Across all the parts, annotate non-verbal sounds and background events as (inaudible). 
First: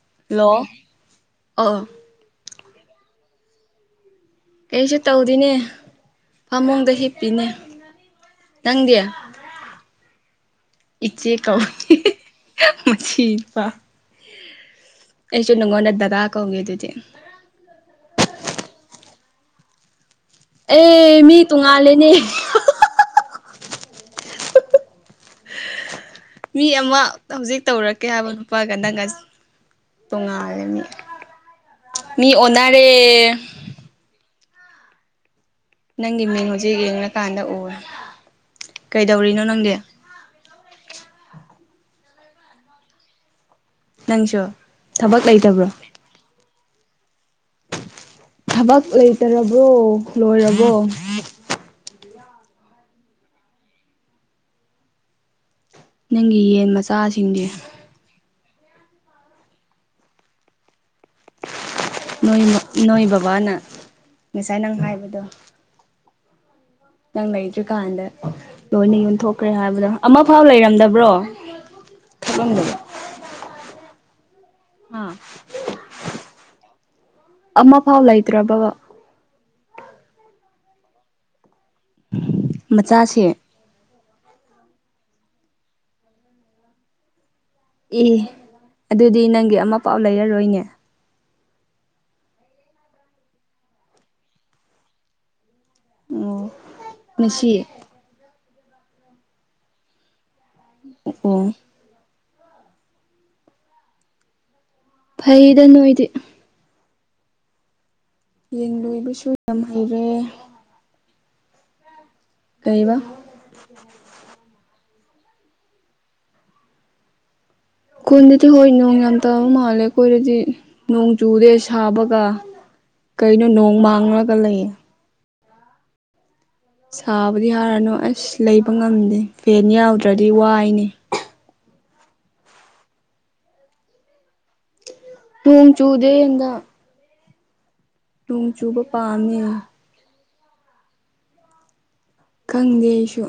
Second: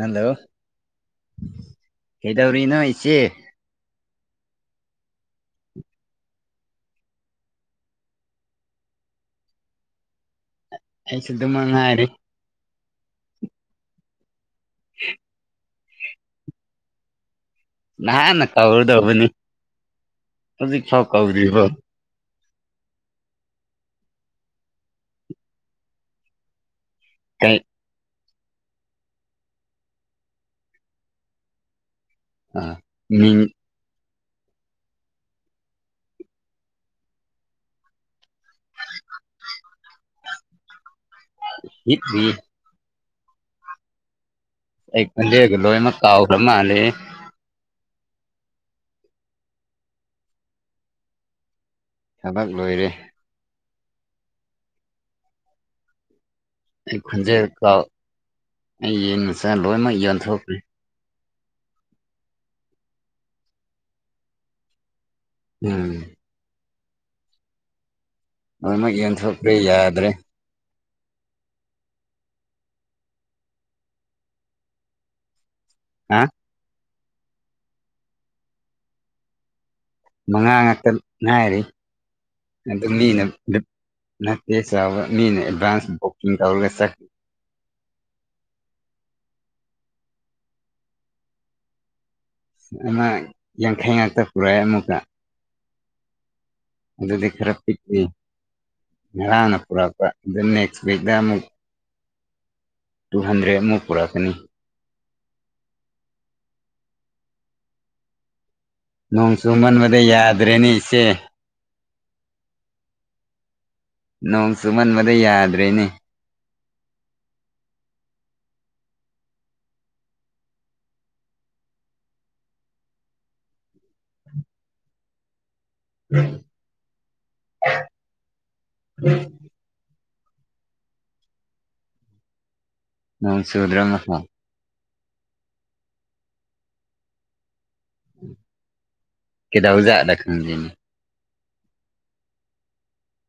hello hello ꯑ ꯇꯔꯤꯅ ꯏꯆꯦ ꯀꯩꯁꯨ ꯇꯧꯗꯅꯦ ꯐꯃꯨꯡꯗ ꯍꯤꯞꯄꯤꯅꯦ ꯅꯪꯗꯌꯥ ꯑꯩꯁꯨ ꯏꯆꯦ ꯑꯗꯨꯝ ꯀꯥꯎ ꯉꯥꯏꯔꯤ ꯃ ꯑꯦꯁꯨ ꯅꯪꯒꯣꯟꯅ ꯗꯗꯥ ꯀꯒꯦ ꯇꯗꯤꯦ ꯅ ꯅ ꯀꯧꯔꯗꯧꯕꯅꯤ ꯍꯧꯖꯤꯛꯐꯥꯎ ꯑꯦ ꯃꯤ ꯀꯧꯗ꯭ꯔꯤꯕꯣ ꯇꯣꯡꯉꯥꯜꯂꯦꯅꯦ ꯃꯤ ꯑꯃ ꯀꯩ ꯍꯧꯖꯤꯛ ꯇꯧꯔꯛꯀꯦ ꯍꯥꯏꯕꯅꯣ ꯄꯥ ꯀꯗꯪꯒ ꯇꯣꯉꯥꯒꯅꯤ ꯃꯤ ꯑ ꯑꯣꯔ ꯃꯤꯡ ꯅꯪꯒꯤ ꯃꯤꯡ ꯍꯧꯖꯤꯛ ꯌꯦꯡꯂꯡꯀꯥꯟꯗ ꯎꯔꯦ ꯀꯩꯗꯧꯔꯤꯅꯣ ꯅꯪꯗꯤ ꯍ ꯅꯪꯁꯨꯣ ꯑꯩ ꯄꯟ ꯗꯦꯒ ꯂꯣꯏꯅꯃꯛ ꯀꯥꯎꯈ꯭ꯔ ꯃꯥꯜꯂꯦ ꯊꯕꯛ ꯂꯩꯇꯔꯕ꯭ꯔꯣ ꯂꯣꯏꯔꯕꯣ ꯊꯕꯛ ꯂꯣꯏꯔꯦ ꯅꯪꯒꯤ ꯌꯦꯟ ꯑꯩ ꯈꯣꯟꯖꯦꯜ ꯃꯆꯥꯁꯤꯡꯁ ꯀꯥꯎ ꯑꯩ ꯉꯅꯨꯡꯁꯥꯏ ꯂꯣꯏꯅꯃꯛ ꯌꯟꯊꯣꯛꯈ꯭ꯔꯦ ꯅꯣꯏ ꯅꯣꯏ ꯕꯕꯥꯅ ꯉꯁꯥꯏ ꯅꯪ ꯍꯥꯏꯕꯗꯣ ꯎꯝ ꯅꯪ ꯂꯩꯇ꯭ꯔꯤꯀꯥꯟꯗ ꯂꯣꯏꯅꯃꯛ ꯂꯣꯏꯅ ꯌꯣꯟꯊꯣꯛꯈ꯭ꯔꯦ ꯍꯥꯏꯕꯗꯣ ꯌꯥꯗ꯭ꯔꯦ ꯑꯃꯐꯥꯎ ꯂꯩꯔꯝꯗꯕ ꯕ꯭ꯔꯣ ꯊꯂꯝꯗꯣ ꯑꯥ ꯍꯥ ꯑꯃ ꯐꯥꯎ ꯂꯩꯇ꯭ꯔꯥ ꯕꯕꯥ ꯑꯉꯥꯡ ꯉꯥꯛꯇ ꯉꯥꯏꯔꯤ ꯑꯗꯨ ꯃꯤꯅ ꯃꯆꯥꯁꯦ ꯅꯠꯇꯦꯁ ꯃꯤꯅ ꯑꯦꯗꯚꯟꯁ ꯣꯣꯛꯁꯤꯡ ꯀꯧꯔꯒ ꯆꯀꯂꯤ ꯑꯦ ꯑꯗꯨꯗꯤ ꯅꯪꯒꯤ ꯑꯃ ꯄꯥꯎ ꯂꯩꯔꯔꯣꯏꯅꯦ ꯑ ꯌꯦꯡꯈꯥꯏ ꯌꯪꯛꯇ ꯄꯔꯥꯏ ꯑꯃꯨ ꯀ ꯎꯝ ꯑꯗꯨꯗꯤ ꯈꯔ ꯄꯤꯛꯏ ꯉꯔꯥꯡꯅ ꯄꯨꯔꯛꯄ ꯑꯗꯨ ꯅꯦꯛꯁ ꯋꯤꯛꯗ ꯑꯣ ꯑꯃꯨꯛ ꯇꯨ ꯍꯟꯗ꯭ꯔꯦꯗꯃꯨꯛ ꯄꯨꯔꯛꯀꯅꯤ ꯐꯩꯗ ꯅꯣꯏꯗꯤ ꯌꯦꯟ ꯅꯣꯡ ꯂꯣꯏꯕꯁꯨ ꯌꯥꯝ ꯆꯨꯃꯟꯕꯗ ꯍꯩꯔꯦ ꯌꯥꯗ꯭ꯔꯦꯅꯦ ꯏꯆꯦ ꯀꯕ ꯅꯣꯡ ꯆꯨꯃꯟꯕꯗ ꯌꯥꯗ꯭ꯔꯦꯅꯦ ꯈꯨꯟꯗꯗꯤ ꯍꯣꯏ ꯅꯣꯡ ꯌꯥꯝ ꯇꯥꯕ ꯃꯥꯜꯂꯦ ꯑꯩꯈꯣꯏꯗꯗꯤ ꯅꯣꯡ ꯆꯨꯗꯦ ꯁꯥꯕꯒ ꯀꯩꯅꯣ ꯅꯣꯡ ꯃꯥꯡꯂꯒ ꯂꯩꯌꯦ ꯎꯝ ꯁꯥꯕꯨꯗꯤ ꯍꯥꯔꯅꯨ ꯑꯁ ꯂꯩꯕ ꯉꯝꯗꯦ ꯐꯦꯟ ꯌꯥꯎꯗ꯭ꯔꯗꯤ ꯋꯥꯏꯅꯦ ꯃꯟꯁꯤꯗ ꯔ ꯔꯃꯥꯟ ꯊꯣꯡ ꯆꯨꯗ ꯍꯗ ꯅꯣꯡ ꯆꯨꯕ ꯄꯥꯝꯃꯤ ꯎꯝꯖ ꯈꯪꯗꯦ ꯑꯩꯁꯨ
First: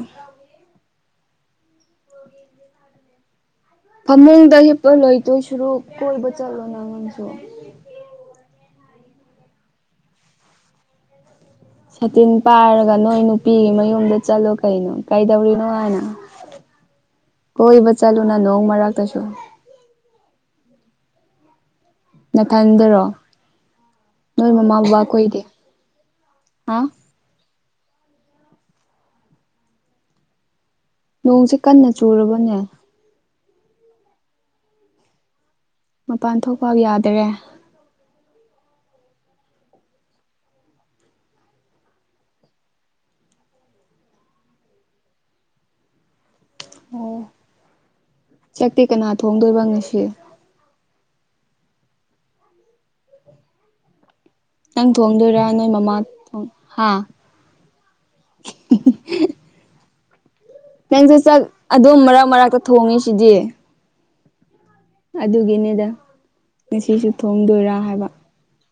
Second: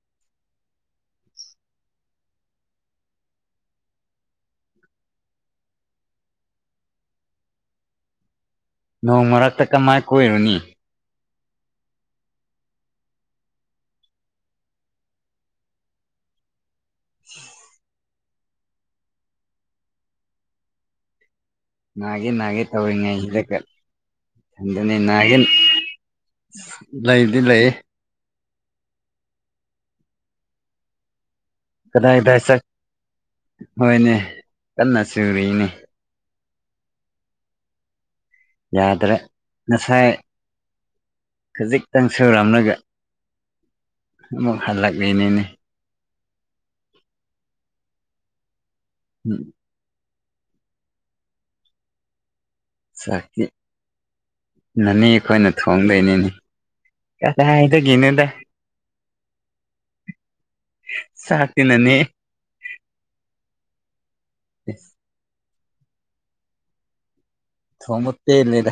ꯐꯃꯨꯡꯗ ꯍꯤꯞꯄ ꯂꯣꯏꯗꯣꯏ ꯁꯨꯔꯨ ꯀꯣꯏꯕ ꯆꯠꯂꯣ ꯅꯉꯥꯡꯁꯨ ꯅꯣꯡ ꯃꯔꯛꯇ ꯀꯃꯥꯏ ꯀꯣꯏꯔꯨꯅꯤ ꯁꯇꯤꯟ ꯄꯥꯔꯒ ꯅꯣꯏ ꯅꯨꯄꯤꯒꯤ ꯃꯌꯨꯝꯗ ꯆꯠꯂꯣ ꯀꯩꯅꯣ ꯀꯩꯗꯧꯔꯤꯅꯣ ꯍꯥꯏꯅ (unintelligible) ꯀꯣꯏꯕ ꯆꯂꯨꯅꯥ ꯅꯣꯡꯉ ꯃꯔꯔꯒ ꯇꯁꯨ ꯅꯥꯒꯦ ꯅꯥꯒꯦ ꯅꯊꯟꯗꯔꯣ ꯇꯧꯔꯤꯉꯩ ꯍꯗꯀ ꯅꯣꯏ ꯃꯃꯥ ꯈꯟꯗꯅꯤ ꯕꯕꯥ ꯅꯥꯒꯦ ꯈꯣꯏꯗꯤ ꯍꯥ ꯂꯩꯗꯤ ꯂꯩꯌꯦ ꯅꯣꯡꯁꯦ ꯀꯟꯅ ꯀꯗꯥꯏ ꯀꯗꯥꯏ ꯆꯨꯔꯕꯅꯦ ꯆꯠ ꯍꯣꯏꯅꯦ ꯀꯟꯅ ꯆꯨꯔꯤꯅꯦ ꯃꯄꯥꯟ ꯊꯣꯛꯐꯥꯎ ꯌꯥꯗꯔꯦ ꯌꯥꯗ꯭ꯔ ꯉꯁꯥꯏ ꯈꯖꯤꯛꯇꯪ ꯁꯨꯔꯝꯂꯒ ꯑꯃꯨꯛ ꯍꯜꯂꯛꯂꯤꯅꯤꯅꯦ ꯑꯣ ꯆꯛꯇꯤ ꯀꯅꯥ ꯊꯣꯡꯗꯣꯏꯕ ꯉꯁꯤ ꯆꯀꯤ ꯅꯪ ꯅꯅꯤ ꯑꯩꯈꯣꯏꯅ ꯊꯣꯡꯗꯣꯏꯔꯥ ꯅꯣꯏ ꯃꯃꯥ ꯊꯣꯡꯗꯣꯏꯅꯤꯅꯤ ꯊꯣꯡ ꯍꯥ ꯀꯁꯥꯏ ꯍꯥꯏꯗꯒꯤꯅꯣꯗ (unintelligible) ꯅꯪꯁꯨ ꯆ ꯑꯗꯨꯝ ꯃꯔꯛ ꯃꯔꯛꯇ ꯊꯣꯡꯉꯤ ꯁꯤꯗꯤ ꯑꯗꯨꯒꯤꯅꯤꯗ ꯉꯁꯤꯁꯨ ꯊꯣꯡꯗꯣꯏꯔꯥ ꯍꯥꯏꯕ ꯊꯣꯡꯕ ꯄꯦꯜꯂꯦꯗ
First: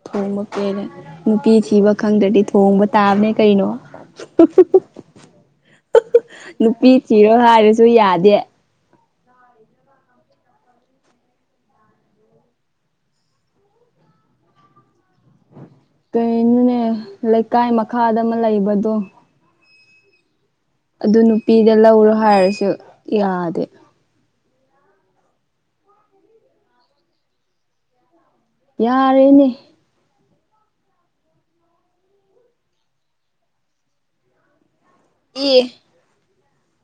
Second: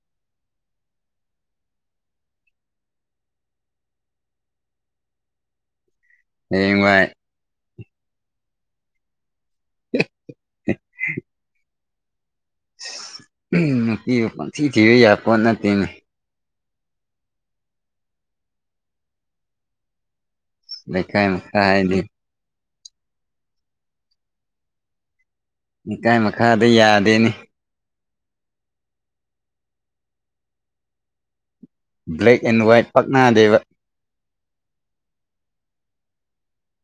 ꯎ ꯊꯣꯡꯕ ꯀꯦꯅꯦꯦ ꯅꯨꯄꯤ ꯊꯤꯕ ꯈꯪꯗ꯭ꯔꯗꯤ ꯊꯣꯡꯕ ꯇꯥꯕꯅꯦ ꯀꯩꯅꯣ ꯅꯨꯄꯤ ꯍꯌꯦꯡꯋꯥꯏ ꯊꯤꯔꯣ ꯍꯥꯏꯔꯁꯨ ꯌꯥꯗꯦ (unintelligible) ꯅꯨꯄꯤ ꯄꯪꯊꯤ ꯊꯤꯔ ꯌꯥꯄꯣꯠ ꯅꯠꯇꯦ ꯀꯩꯅꯣꯅꯦ ꯂꯩꯀꯥꯏ ꯃꯈꯥꯗ ꯑꯃ ꯂꯩꯕꯗꯣ ꯑꯗꯨ ꯂꯩꯀꯥꯏ ꯃꯈꯥ ꯅꯨꯄꯤꯗ ꯍꯥꯏꯗꯤ ꯂꯧꯔꯣ ꯍꯥꯏꯔꯁꯨ ꯌꯥꯗꯦ ꯂꯩꯀꯥꯏ ꯃꯈꯥꯗ ꯌꯥꯗꯦꯅꯤ ꯌꯥꯔꯦꯅꯦ ꯕ꯭ꯂꯦꯛꯥꯛ ꯑꯦꯟ ꯍꯏꯠ ꯄꯛꯅꯥꯗꯦꯕ ꯑꯦ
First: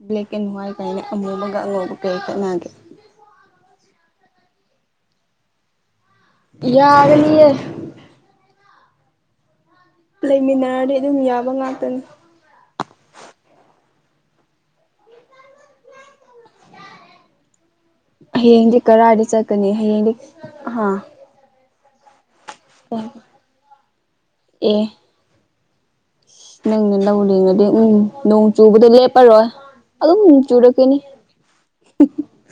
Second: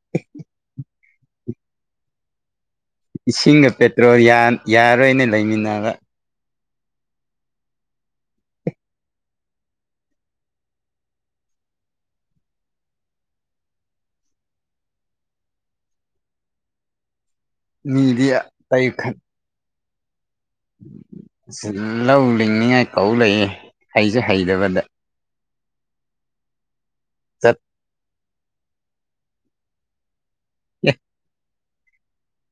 ꯕ꯭ꯂꯦꯛ ꯑꯦꯟ ꯍ꯭ꯋꯥꯏꯠ ꯀꯥꯏꯅ ꯑꯃꯨꯕꯒ ꯑꯉꯧꯕꯧꯕ ꯀꯔꯤ ꯈꯠꯅꯒꯦ ꯏꯁꯤꯡꯒ ꯄꯦꯇ꯭ꯔꯣꯜ ꯌꯥꯔꯣꯏꯅ ꯂꯩꯃꯤꯟꯅꯕ ꯌꯥꯒꯦ ꯂꯩꯃꯤꯟꯅꯔꯗꯤ ꯑꯗꯨꯝ ꯌꯥꯕ ꯉꯥꯛꯇꯅꯤ ꯃꯤꯗꯤ ꯍꯌꯦꯡꯗꯤ ꯑꯇꯩ ꯀꯔꯗꯤ ꯆꯠꯀꯅꯤ ꯍꯌꯦꯡꯗꯤ ꯍꯥ ꯂꯧ ꯂꯤꯡꯅꯤꯉꯥꯏ ꯇꯧ ꯂꯩꯌꯦ ꯍꯩꯁꯨ ꯍꯩꯇꯕꯗ ꯑꯦ ꯅꯪꯅ ꯂꯧꯂꯤꯡꯉꯗꯤ ꯆꯠꯀꯦ ꯎꯝ ꯅꯣꯡ ꯆꯨꯕꯗ ꯂꯦꯞꯄꯔꯣꯏ ꯑꯗꯨꯝ ꯆꯨꯔꯛꯀꯅꯤ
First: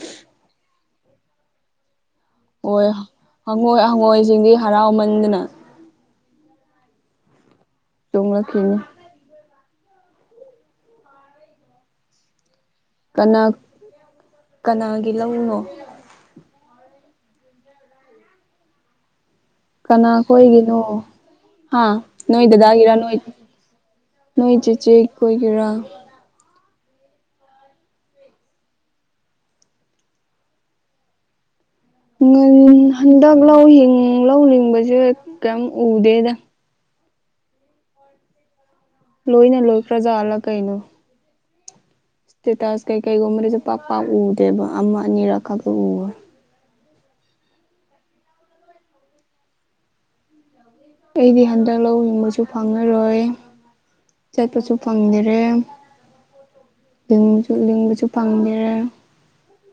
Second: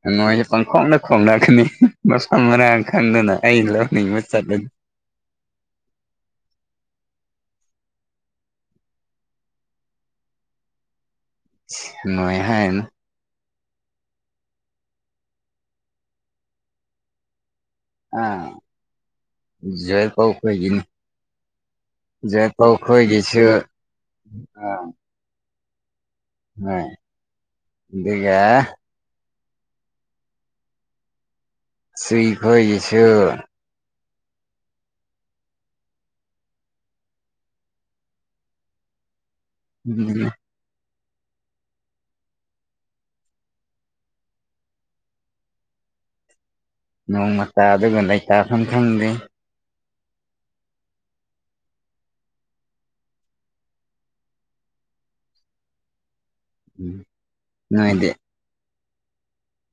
ꯍꯡꯉꫭꯏꯁꯦ ꯄꯪꯈꯣꯡꯗ ꯈꯣꯡꯅꯛꯒꯅꯤ ꯃꯁ ꯃꯔꯥꯡ ꯍꯣꯏ ꯈꯪꯗꯅ ꯑꯩ ꯍꯪꯉꯣꯏ ꯂꯧꯂꯤꯡꯕ ꯍꯪꯉꯣꯏꯁꯤꯡꯗꯤ ꯆꯠꯂꯗꯤ ꯍꯔꯥꯎꯃꯟꯗꯅ ꯇꯨꯡꯂꯛꯈꯤꯅꯤ ꯅꯣꯏꯍꯥꯏꯅꯨ ꯀꯅꯥ ꯀꯅꯥꯒꯤ ꯂꯧꯅꯣ ꯑꯥ ꯖꯣꯏ ꯀꯅꯥ ꯄꯥꯎꯈꯣꯏꯒꯤꯅꯤ ꯈꯣꯏꯒꯤꯅꯣ ꯍꯥ ꯅꯣꯏ ꯗꯗꯥꯒꯤꯔꯥ ꯅꯣꯏ ꯖꫭꯏꯄꯥꯎꯈꯣꯏꯒꯤꯁꯨ ꯅꯣꯏ ꯑ ꯆꯦꯆꯦ ꯈꯣꯏꯒꯤꯔꯥ ꯍꫭꯏ ꯑꯗꯨꯒ ꯆꯨꯏ ꯉꯟ ꯈꯣꯏꯒꯤꯁꯨ ꯍꯟꯗꯛ ꯂꯧ ꯍꯤꯡ ꯂꯧ ꯂꯤꯡꯕꯁꯦ ꯀꯔꯤꯝ ꯎꯗꯦꯗ ꯂꯣꯏꯅ ꯂꯣꯏ ꯈ꯭ꯔꯖꯥꯠꯂ ꯀꯩꯅꯣ ꯏꯁꯇꯦꯇꯁ ꯀꯩꯀꯩꯒꯨꯝꯕꯗꯁꯨ ꯄꯥꯛꯄꯥꯛ ꯎꯗꯦꯕ ꯑꯃ ꯑꯅꯤꯔꯛ ꯈꯛꯇ ꯎꯏ ꯅꯣꯡꯃꯇꯥꯗꯨꯒ ꯂꯩꯇꯥꯥꯐꯝ ꯈꯪꯗꯦ ꯑꯩꯗꯤ ꯍꯟꯗꯛ ꯂꯧ ꯍꯤꯡꯕꯁꯨ ꯐꯪꯉꯔꯣꯏ ꯆꯠꯄꯁꯨ ꯐꯪꯗꯦꯔꯦ ꯎꯝ ꯂꯤꯡꯕꯁꯨ ꯂꯤꯡꯕꯁꯨ ꯅꯣꯏꯗꯤ ꯐꯪꯗꯔꯦ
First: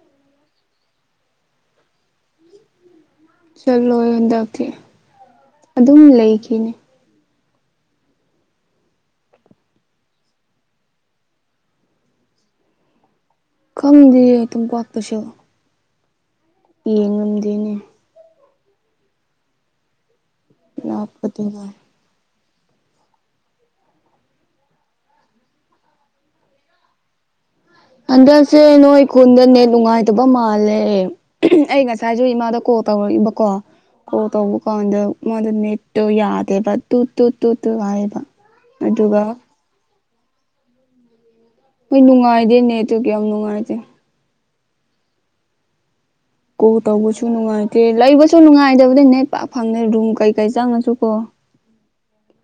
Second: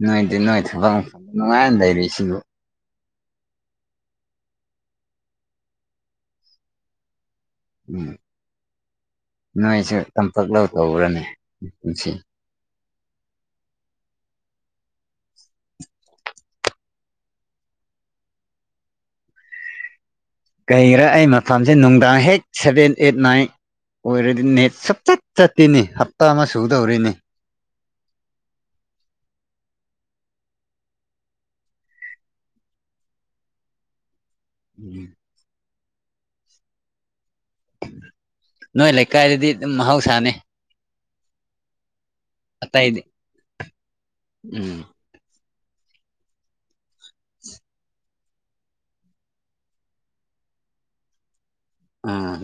ꯅꯣꯏꯗꯤ ꯅꯣꯏ ꯊꯕꯛ ꯃꯐꯝꯗ ꯅꯨꯡꯉꯥꯏꯅ ꯂꯩꯔꯤꯁꯤꯕꯨ ꯆꯠꯂꯣ ꯍꯟꯗꯛꯇꯤ ꯑꯗꯨꯝ ꯂꯩꯈꯤꯅꯤ ꯎꯝ ꯅꯣꯏꯁꯨ ꯇꯝꯄꯥꯛ ꯂꯧ ꯇꯧꯕ꯭ꯔꯅꯦ ꯀꯨꯝꯁꯤ ꯈꯪꯗꯤꯌꯦ ꯇꯝꯄꯥꯛꯇꯁꯨ ꯌꯦꯡꯉꯝꯗꯦꯅꯦ ꯀꯩꯔ ꯑꯩ ꯂꯥꯞꯄꯗꯨꯒ ꯃꯐꯝꯁꯦ ꯅꯨꯡꯗꯥꯡ ꯍꯦꯛ ꯁꯚꯦꯟ ꯑꯦꯠ ꯅꯥꯏꯟ ꯑꯣꯏꯔꯗꯤ ꯅꯦꯠ ꯁꯨꯞꯆꯠ ꯆꯠꯇꯤꯅꯤ ꯍꯞꯇꯥ ꯑꯃ ꯁꯨꯗꯧꯔꯤꯅꯤ ꯍꯟꯗꯛꯁꯦ ꯅꯣꯏ ꯈꯨꯟꯗ ꯅꯦꯠ ꯅꯨꯡꯉꯥꯏꯇꯕ ꯃꯥꯜꯂꯦ ꯑꯩ ꯉꯁꯥꯏꯁꯨ ꯏꯃꯥꯗ ꯀꯣ ꯀꯜ ꯇꯧꯔꯛꯏꯕꯀꯣ ꯀꯣꯜ ꯇꯧꯕ ꯀꯥꯟꯗ ꯃꯥꯗ ꯅꯦꯠꯇꯣ ꯌꯥꯗꯦꯕ ꯇ ꯇꯨ ꯇꯨ ꯇꯨ ꯍꯥꯏꯕ ꯑꯗꯨꯒ ꯁꯅꯦ ꯍꯣꯏ ꯅꯨꯡꯉꯥꯏꯗꯦꯅꯦ ꯑꯗꯨ ꯌꯥꯝ ꯅꯨꯡꯉꯥꯏꯇꯦ ꯎꯝ ꯀꯣ ꯇꯧꯕꯁꯨ ꯅꯨꯡꯉꯥꯏꯇꯦ ꯂꯩꯕꯁꯨ ꯅꯨꯡꯉꯥꯏꯇꯕꯗꯤ ꯅꯦꯠ ꯄꯥꯛ ꯐꯪꯗꯦ ꯔꯨꯝ ꯀꯩꯀꯩ ꯆꯪꯉꯁꯨ ꯀꯣ ꯑꯝ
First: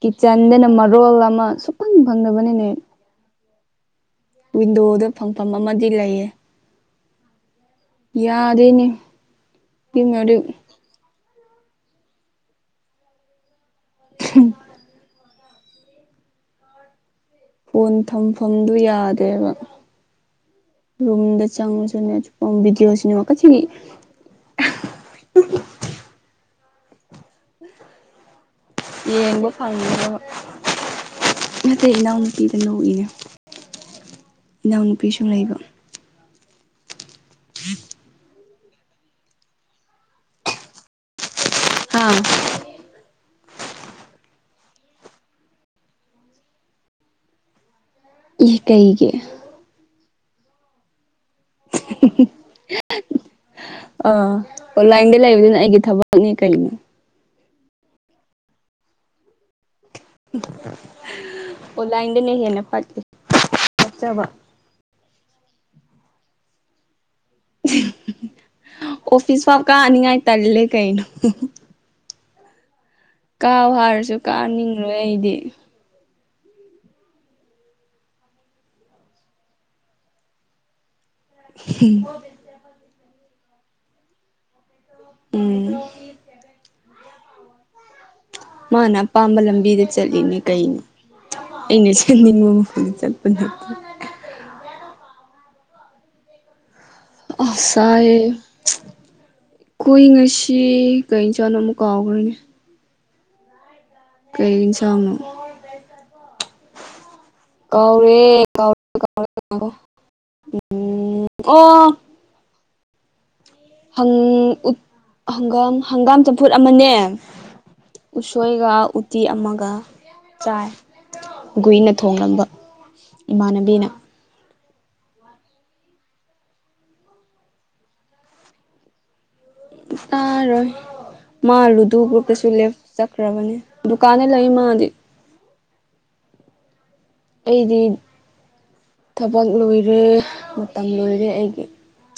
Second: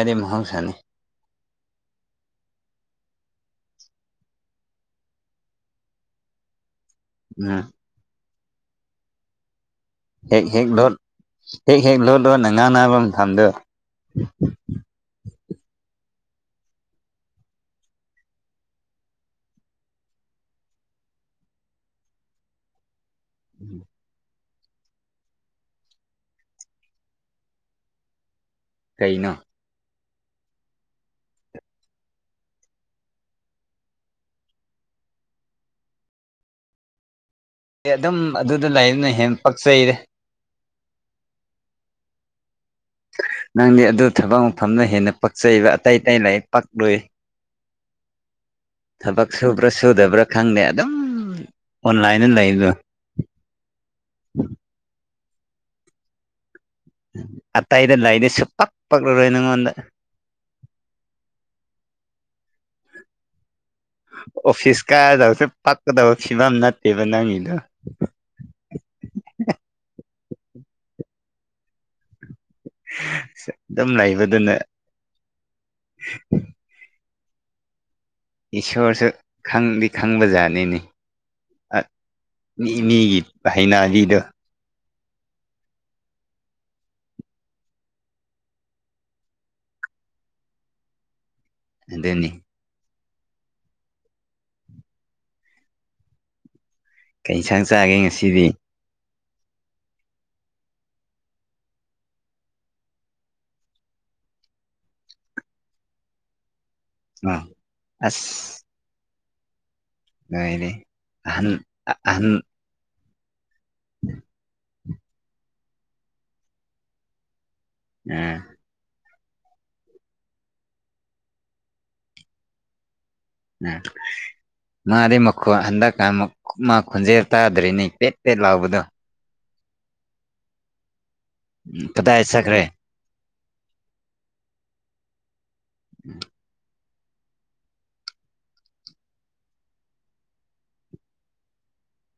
ꯀꯤꯠꯆꯟꯗꯅ ꯃꯔꯣꯜ ꯑꯃ ꯁꯨꯐꯪ ꯐꯪꯗꯕꯅꯤ ꯅꯦꯠ ꯋꯤꯟꯗꯣꯗ ꯐꯪꯐꯝ ꯑꯃꯗꯤ ꯂꯩꯌꯦ ꯎꯝ ꯌꯥꯗꯦꯅꯦ ꯁꯤꯃꯗꯤ ꯍꯦꯛ ꯍꯦꯛ ꯂꯣꯠ ꯍꯦꯛ ꯍꯦꯛ ꯂꯣꯠ ꯂꯣꯠ ꯅꯥꯉꯅꯕ ꯃꯊꯝꯗꯨ (unintelligible) ꯐꯣꯟ ꯊꯝꯐꯝꯗꯨ ꯌꯥꯗꯦꯕ ꯔꯨꯝꯗ꯭ꯔ ꯆꯪꯕꯁꯨ ꯅꯦꯠꯁꯨ ꯐꯪ ꯕꯤꯗꯤꯌꫭꯁꯤꯅ (unintelligible) ꯀꯩꯅꯣ ꯌꯦꯡꯕ ꯐꯪꯅꯕ ꯅꯠꯇꯦ ꯏꯅꯥꯎ ꯅꯨꯄꯤꯗ ꯅꫭꯛꯏꯅꯦ ꯏꯅꯥꯎꯅꯨꯄꯤꯁꯨ ꯂꯩꯕ ꯑꯦ ꯑꯗꯨꯝ ꯑꯗꯨꯗ ꯂꯩꯅ ꯍꯦꯟꯅ ꯄꯛꯆꯩꯗ ꯍꯥ ꯅꯪꯗꯤ ꯑꯗꯨ ꯊꯕꯛ ꯃꯐꯝꯅ ꯍꯦꯟꯅ ꯄꯛꯆꯩꯕ ꯑꯇꯩ ꯑꯇꯩ ꯂꯩ ꯄꯛꯂꯨꯏ ꯏ ꯀꯩꯒꯤ ꯊꯕꯛ ꯁꯨꯕ꯭ꯔ ꯁꯨꯗꯕ꯭ꯔ ꯈꯪꯗꯦ ꯑꯗꯨꯝ ꯑꯣꯟꯂꯥꯏꯟꯗ ꯂꯩꯕꯗꯣ (unintelligible) ꯂꯩꯕꯗꯨꯅ ꯑꯩꯒꯤ ꯊꯕꯛꯅꯤ ꯀꯔꯤꯅꯣ ꯑꯇꯩꯗ ꯂꯥꯏꯗꯤ ꯁ ꯄꯛ ꯄꯛꯂꯔꯣꯏ ꯅꯪꯉꯣꯟꯗ ꯂꯥꯏꯟꯗꯅꯦ ꯍꯦꯟꯅ ꯐꯀꯤꯦ ꯑꯣꯐꯤꯁ ꯀꯥꯏꯗꯁꯦ ꯄꯥꯛꯀꯗꯕ ꯁꯤꯤꯕꯝ ꯅꯠꯇ ꯑꯣꯐꯤꯁꯤꯁ ꯐꯥꯎ ꯀꯥꯅꯤꯉ ꯇꯜꯂꯦ ꯀꯩꯩꯅ ꯀꯥꯎ ꯑꯗꯨꯝ ꯍꯥꯏꯔꯁꯨ ꯂꯩꯕꯗꯨꯅ ꯀꯥꯅꯤꯡꯂꯣꯏ ꯑꯩꯗꯤ ꯏꯁꯣꯔꯁꯨ ꯈꯪꯗꯤ ꯈꯪꯕꯖꯥꯠꯅꯤꯅꯤ ꯏꯒꯤ ꯍꯥꯏꯥꯏꯅꯥꯗꯤꯗ ꯎꯝ ꯃꯥꯅ ꯄꯥꯡꯝꯕ ꯂꯝꯕꯤꯗ ꯆꯂꯤꯅꯤ ꯀꯩꯅꯤ ꯑꯗꯨꯅꯤ ꯏꯅꯦꯃ ꯐ ꯆꯠꯄ ꯀꯩ ꯌꯦꯟꯁꯥꯡ ꯆꯥꯒꯦ ꯉꯁꯤꯗꯤ ꯈꯣꯏ ꯉꯁꯤ ꯀꯩ ꯏꯆꯥꯥꯅꯣ ꯑꯃꯨꯛ ꯀꯥꯎꯈ꯭ꯔꯦꯅꯦ ꯀꯩ ꯆꯥꯎꯃ ꯑꯥ ꯀꯧꯔꯦ ꯀꯥꯎ ꯀ ꯌꯥꯔꯦ ꯑꯍꯟ ꯑꯍꯟ ꯪꯒꯥꯝ ꯍꯪꯒꯥꯝ ꯆꯝꯐꯨꯠ ꯑꯃꯅꯦ ꯑ ꯎꯁꯣꯏꯒ ꯇꯤ ꯑꯃꯒ ꯆꯥꯏ ꯒꯨꯏꯅ ꯊꯣꯡꯂꯕ ꯎꯝ ꯃꯥꯗꯤ ꯃꯈꯣꯠ ꯍꯟꯗꯛꯀꯥꯟ ꯃꯥ ꯈꯣꯟꯖꯦꯜ ꯇꯥꯗ꯭ꯔꯤꯅꯤ ꯄꯦꯠ ꯄꯦꯠ ꯂꯥꯎꯕꯗꯣ ꯇꯔꯣꯏ ꯃꯥ ꯂꯨꯗꯨ ꯀꯗꯥꯏ ꯒ꯭ꯔꯨꯞꯀꯁꯨ ꯆꯠꯈ꯭ꯔꯦ ꯂꯦꯞ ꯆꯠꯈ꯭ꯔꯕꯅꯦ ꯗꯨꯀꯥꯟꯗ ꯂꯩ ꯃꯥꯗꯤ ꯎꯝ ꯑꯩꯗꯤ ꯊꯕꯛ ꯂꯣꯏꯔꯦ ꯃꯇꯝ ꯂꯣꯏꯔꯦ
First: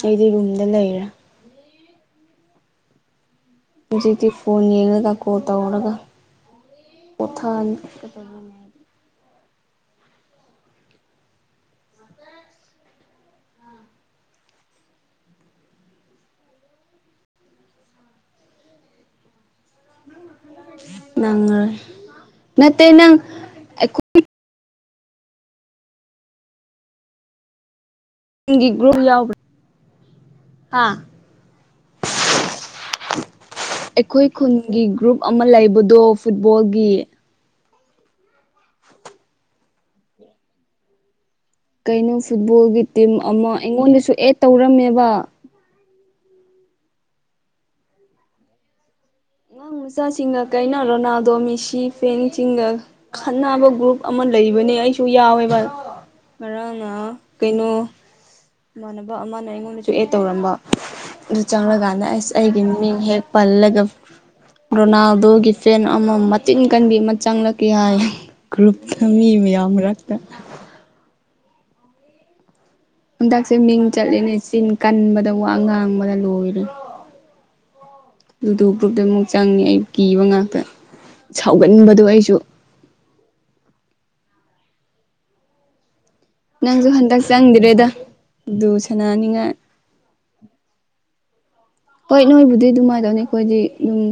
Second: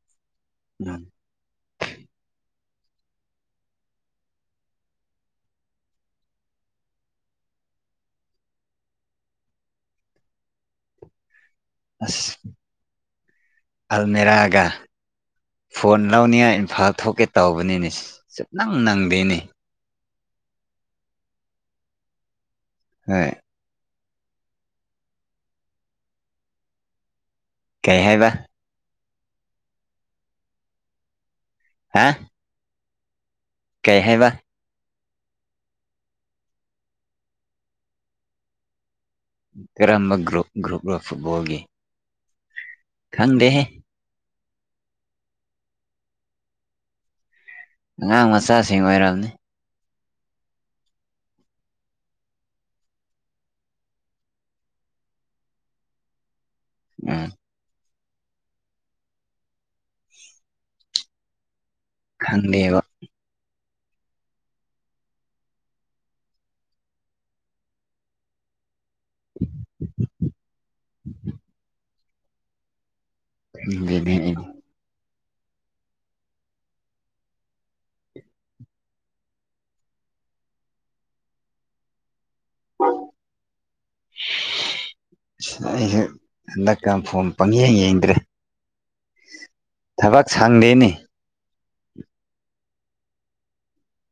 ꯑꯩꯒꯤ ꯔꯨꯝꯗ ꯎꯝ ꯂꯩꯔꯥ ꯍꯧꯖꯤꯗꯤ ꯐꯣꯟ ꯌꯦꯡꯂꯡꯉꯒ ꯀꯣꯜ ꯇꯧꯔꯒ ꯎꯊꯥ ꯑꯁ ꯑꯜꯃꯦꯔꯥꯒ ꯐꯣꯟ ꯂꯧꯅꯤꯉ ꯏꯝꯐꯥꯜ ꯊꯣꯛꯀꯦ ꯇꯧꯕꯅꯤꯅꯦ ꯁꯨꯞ ꯅꯪ ꯅꯪꯗꯦꯅꯤ ꯅꯪ ꯅꯠꯇ ꯍꯣꯏ ꯅꯪꯣꯏ ꯀꯩ ꯍꯥꯏꯕ ꯅꯪꯒꯤ ꯒ꯭ꯔꯨ ꯌꯥꯎꯕ꯭ꯔꯥ ꯍꯥ ꯍꯥ ꯀꯩ ꯑꯩꯈꯣꯏ ꯍꯥꯏꯕ ꯈꯨꯟꯒꯤ ꯒ꯭ꯔꯨꯞ ꯑꯃ ꯂꯩꯕꯗꯣ ꯐꯨꯠꯕꯣꯜꯒꯤ ꯀꯔ꯭ꯔ꯭ꯔꯨꯞ꯭ꯔ ꯀꯩꯅꯣ ꯐꯨꯠꯕꯣꯜꯒꯤ ꯇꯤꯝ ꯑꯃ ꯈꯪꯗꯦꯍꯦ ꯑꯩꯉꯣꯟꯗꯁꯨ ꯑꯦꯠ ꯇꯧꯔꯝꯃꯦꯕ ꯉꯪ ꯃꯆꯥꯁꯤꯡ ꯑꯣꯏꯏꯔꯜꯅꯤ ꯑꯉꯥꯡ ꯃꯆꯥꯁꯤꯡꯒ ꯀꯩꯅ ꯔꯣꯅꯥꯜꯗꯣ ꯃꯤꯁꯤ ꯐꯦꯡꯁꯤꯡꯒ ꯈꯟꯅꯅꯕ ꯒ꯭ꯔꯨꯞ ꯑꯃ ꯂꯩꯕꯅꯤ ꯑꯩꯁꯨ ꯌꯥꯎꯋꯦꯕ (inaudible) ꯉꯔꯥꯡꯅ ꯎꯝ ꯀꯩꯅꯣ ꯏꯃꯥꯟꯅꯕ ꯑꯃꯅ ꯑꯩꯉꯣꯟꯗꯁꯨ ꯑꯦ ꯇꯧꯔꯝꯕ ꯆꯪꯂꯉꯀꯥꯟꯗ ꯑꯁ ꯑꯩꯒꯤ ꯈꯪꯗꯦꯕ ꯃꯤꯡ ꯍꯦꯛ ꯄꯜꯂꯒ ꯔꯣꯅꯥꯜꯗꯣꯒꯤ ꯐꯦꯟ ꯑꯃ ꯃꯆꯤꯟ ꯀꯟꯕꯤ ꯑꯃ ꯆꯪꯂꯛꯦ ꯍꯥꯏ ꯒ꯭ꯔꯨꯞ ꯈ ꯃꯤꯕ ꯌꯥꯝꯔꯛꯇ ꯍꯟꯗꯛꯁꯦ ꯃꯤꯡ ꯈꯪꯗꯦꯅꯦ ꯆꯠꯂꯦꯅꯦ ꯑꯩꯗꯤ ꯆꯤꯟ ꯀꯟꯕꯗ ꯋꯥ ꯉꯥꯡꯕꯗ ꯂꯣꯏꯔꯦ ꯂꯨꯗꯨ ꯒ꯭ꯔꯨꯞꯇ ꯑꯃꯨꯛ ꯆꯪꯉꯤ ꯑꯩ ꯀꯤꯕ ꯉꯥꯛꯇ ꯁꯥꯎꯒꯟꯕꯗꯣ ꯑꯩꯁꯨ ꯁ ꯅꯪꯁꯨ ꯍꯟꯗꯛ ꯆꯪꯗ꯭ꯔꯦꯗ ꯑꯗꯨ ꯁꯅꯥꯅꯤꯡꯉꯥꯏ ꯊꯕꯛ ꯁꯥꯡꯗꯦꯅꯤ ꯍꯣꯏ ꯅꯣꯏꯕꯨꯗꯤ ꯑꯗꯨꯃꯥꯏꯅ ꯇꯧꯅꯤ ꯑꯩꯈꯣꯏꯗꯤ ꯑꯗꯨꯝ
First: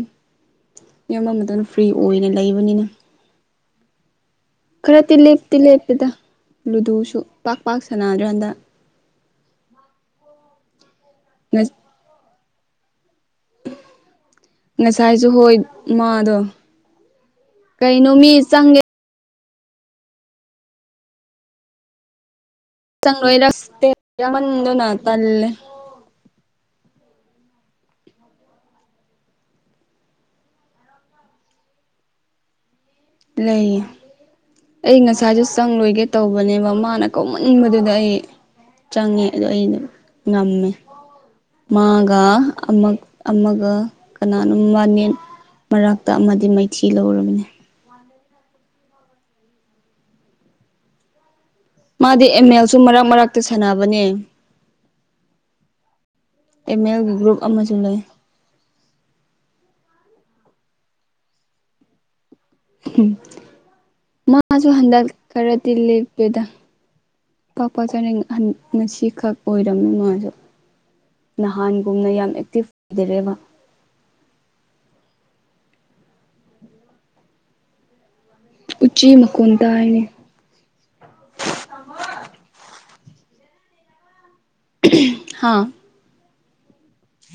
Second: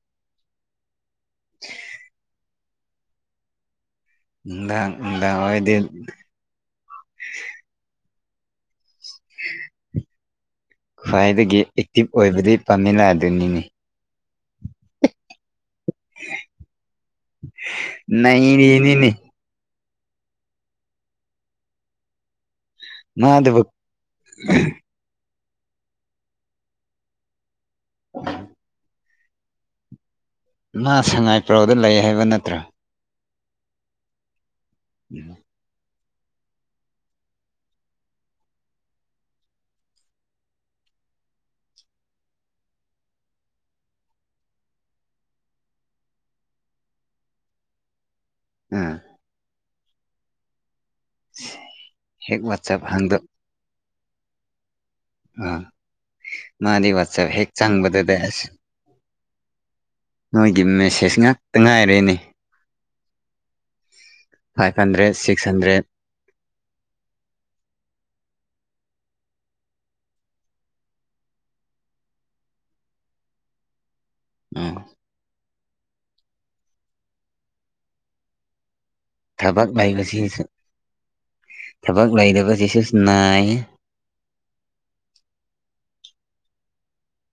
ꯃꯤ ꯑꯃꯃꯇꯅ ꯐ꯭ꯔꯤ ꯑꯣꯏꯅ ꯂꯩꯕ ꯑꯃꯅꯤꯅꯤꯅ ꯅꯨꯡꯗꯥꯡ ꯈꯔ ꯇꯤ ꯅꯨꯡꯗꯥꯡ ꯂꯦꯞꯇꯤ ꯋꯥꯏꯗꯤ ꯂꯦꯞꯇꯦꯗ ꯂꯨꯗꯨꯁꯨ ꯄꯥꯛ ꯄꯥꯛ ꯁꯥꯟꯅꯗ꯭ꯔꯀꯥꯟꯗ ꯈ꯭ꯋꯥꯏꯗꯒꯤ ꯑꯦꯛꯇꯤꯚ ꯑꯣꯏꯕꯗꯤ ꯄꯥꯝꯃꯤꯂꯥ ꯑꯗꯨꯅꯤꯅꯦ ꯉꯁꯥꯏꯖ ꯍꯣꯏ ꯃꯥꯗꯣ ꯀꯩꯅꯣ ꯃꯤ ꯆꯪꯒꯦ ꯅꯩꯔꯤꯅꯤꯅꯦ ꯆ ꯃꯥꯗꯨꯕꯨ ꯔꯁꯇ ꯃꯟꯗꯅ ꯇꯜ ꯎ ꯃꯥ ꯁꯉꯥꯏꯄ꯭ꯔꯧꯗ ꯂꯩ ꯍꯥꯏꯕ ꯅꯠꯇ꯭ꯔꯣ ꯂꯩꯌꯦ ꯑꯩ ꯉꯁꯥꯏꯁꯨ ꯆꯪꯂ ꯂꯣꯏꯒꯦ ꯇꯧꯕꯅꯦꯕ ꯃꯥꯅ ꯀꯧꯃꯟꯕꯗꯨꯗ ꯑꯩ ꯆꯪꯉꯦ ꯑꯗꯣ ꯑꯩꯩꯅ ꯉꯝꯃꯦ ꯃꯥꯒ ꯑꯃꯒ ꯑꯃꯒ ꯀꯅꯥꯅꯣ ꯋꯥꯅꯦ ꯃꯔꯛꯇ ꯑꯃꯗꯤ ꯃꯥꯏꯊꯤ ꯂꯧꯔꯕꯅꯦ ꯑꯝ ꯃꯥꯗꯤ ꯍꯦꯛ ꯑꯃꯦꯜꯁꯨ ꯋꯥꯆꯞ ꯃꯔꯛ ꯃꯔꯛꯇ ꯁꯥꯟꯅꯕꯅꯦ ꯑ ꯑꯦꯝ ꯃꯥꯗꯤ ꯑꯦꯜꯒꯤ ꯋꯥꯆꯦꯕ ꯒ꯭ꯔꯨꯞ ꯍꯦ ꯑꯃꯁꯨ ꯂꯩ ꯆꯥꯡꯕꯗꯨꯗꯁ ꯅꯣꯏꯒꯤ ꯃꯦꯁꯦꯁ ꯉꯥꯛꯇ ꯉꯥꯏꯔꯦꯅꯦ ꯎꯝ ꯃꯥꯁꯨ ꯐꯥꯏꯚ ꯍꯟꯗꯛ ꯍꯟꯗ꯭ꯔꯦꯠ ꯁꯤꯛꯁ ꯍꯟꯗ꯭ꯔꯦꯠ ꯈꯔꯗꯤꯜꯂꯤꯦꯞꯄꯦꯗ ꯄꯄ ꯆ ꯉꯁꯤꯈꯛ ꯑꯣꯏꯔꯝꯃꯤ ꯃꯥꯁꯨ ꯅꯍꯥꯟꯒꯨꯝꯅ ꯌꯥꯝ ꯑꯦꯛꯇꯤꯚ ꯑꯣꯏꯗꯔꯦꯕ ꯎꯝ ꯎꯆꯤ ꯃꯈꯣꯟ ꯊꯕꯛ ꯇꯥꯏꯅꯦ ꯂꯩꯕꯁꯤꯁꯨ ꯊꯕꯛ ꯂꯩꯔꯤꯕꯕꯁꯤꯁꯨ ꯏ (unintelligible) (inaudible) (inaudible) ꯍꯥꯥ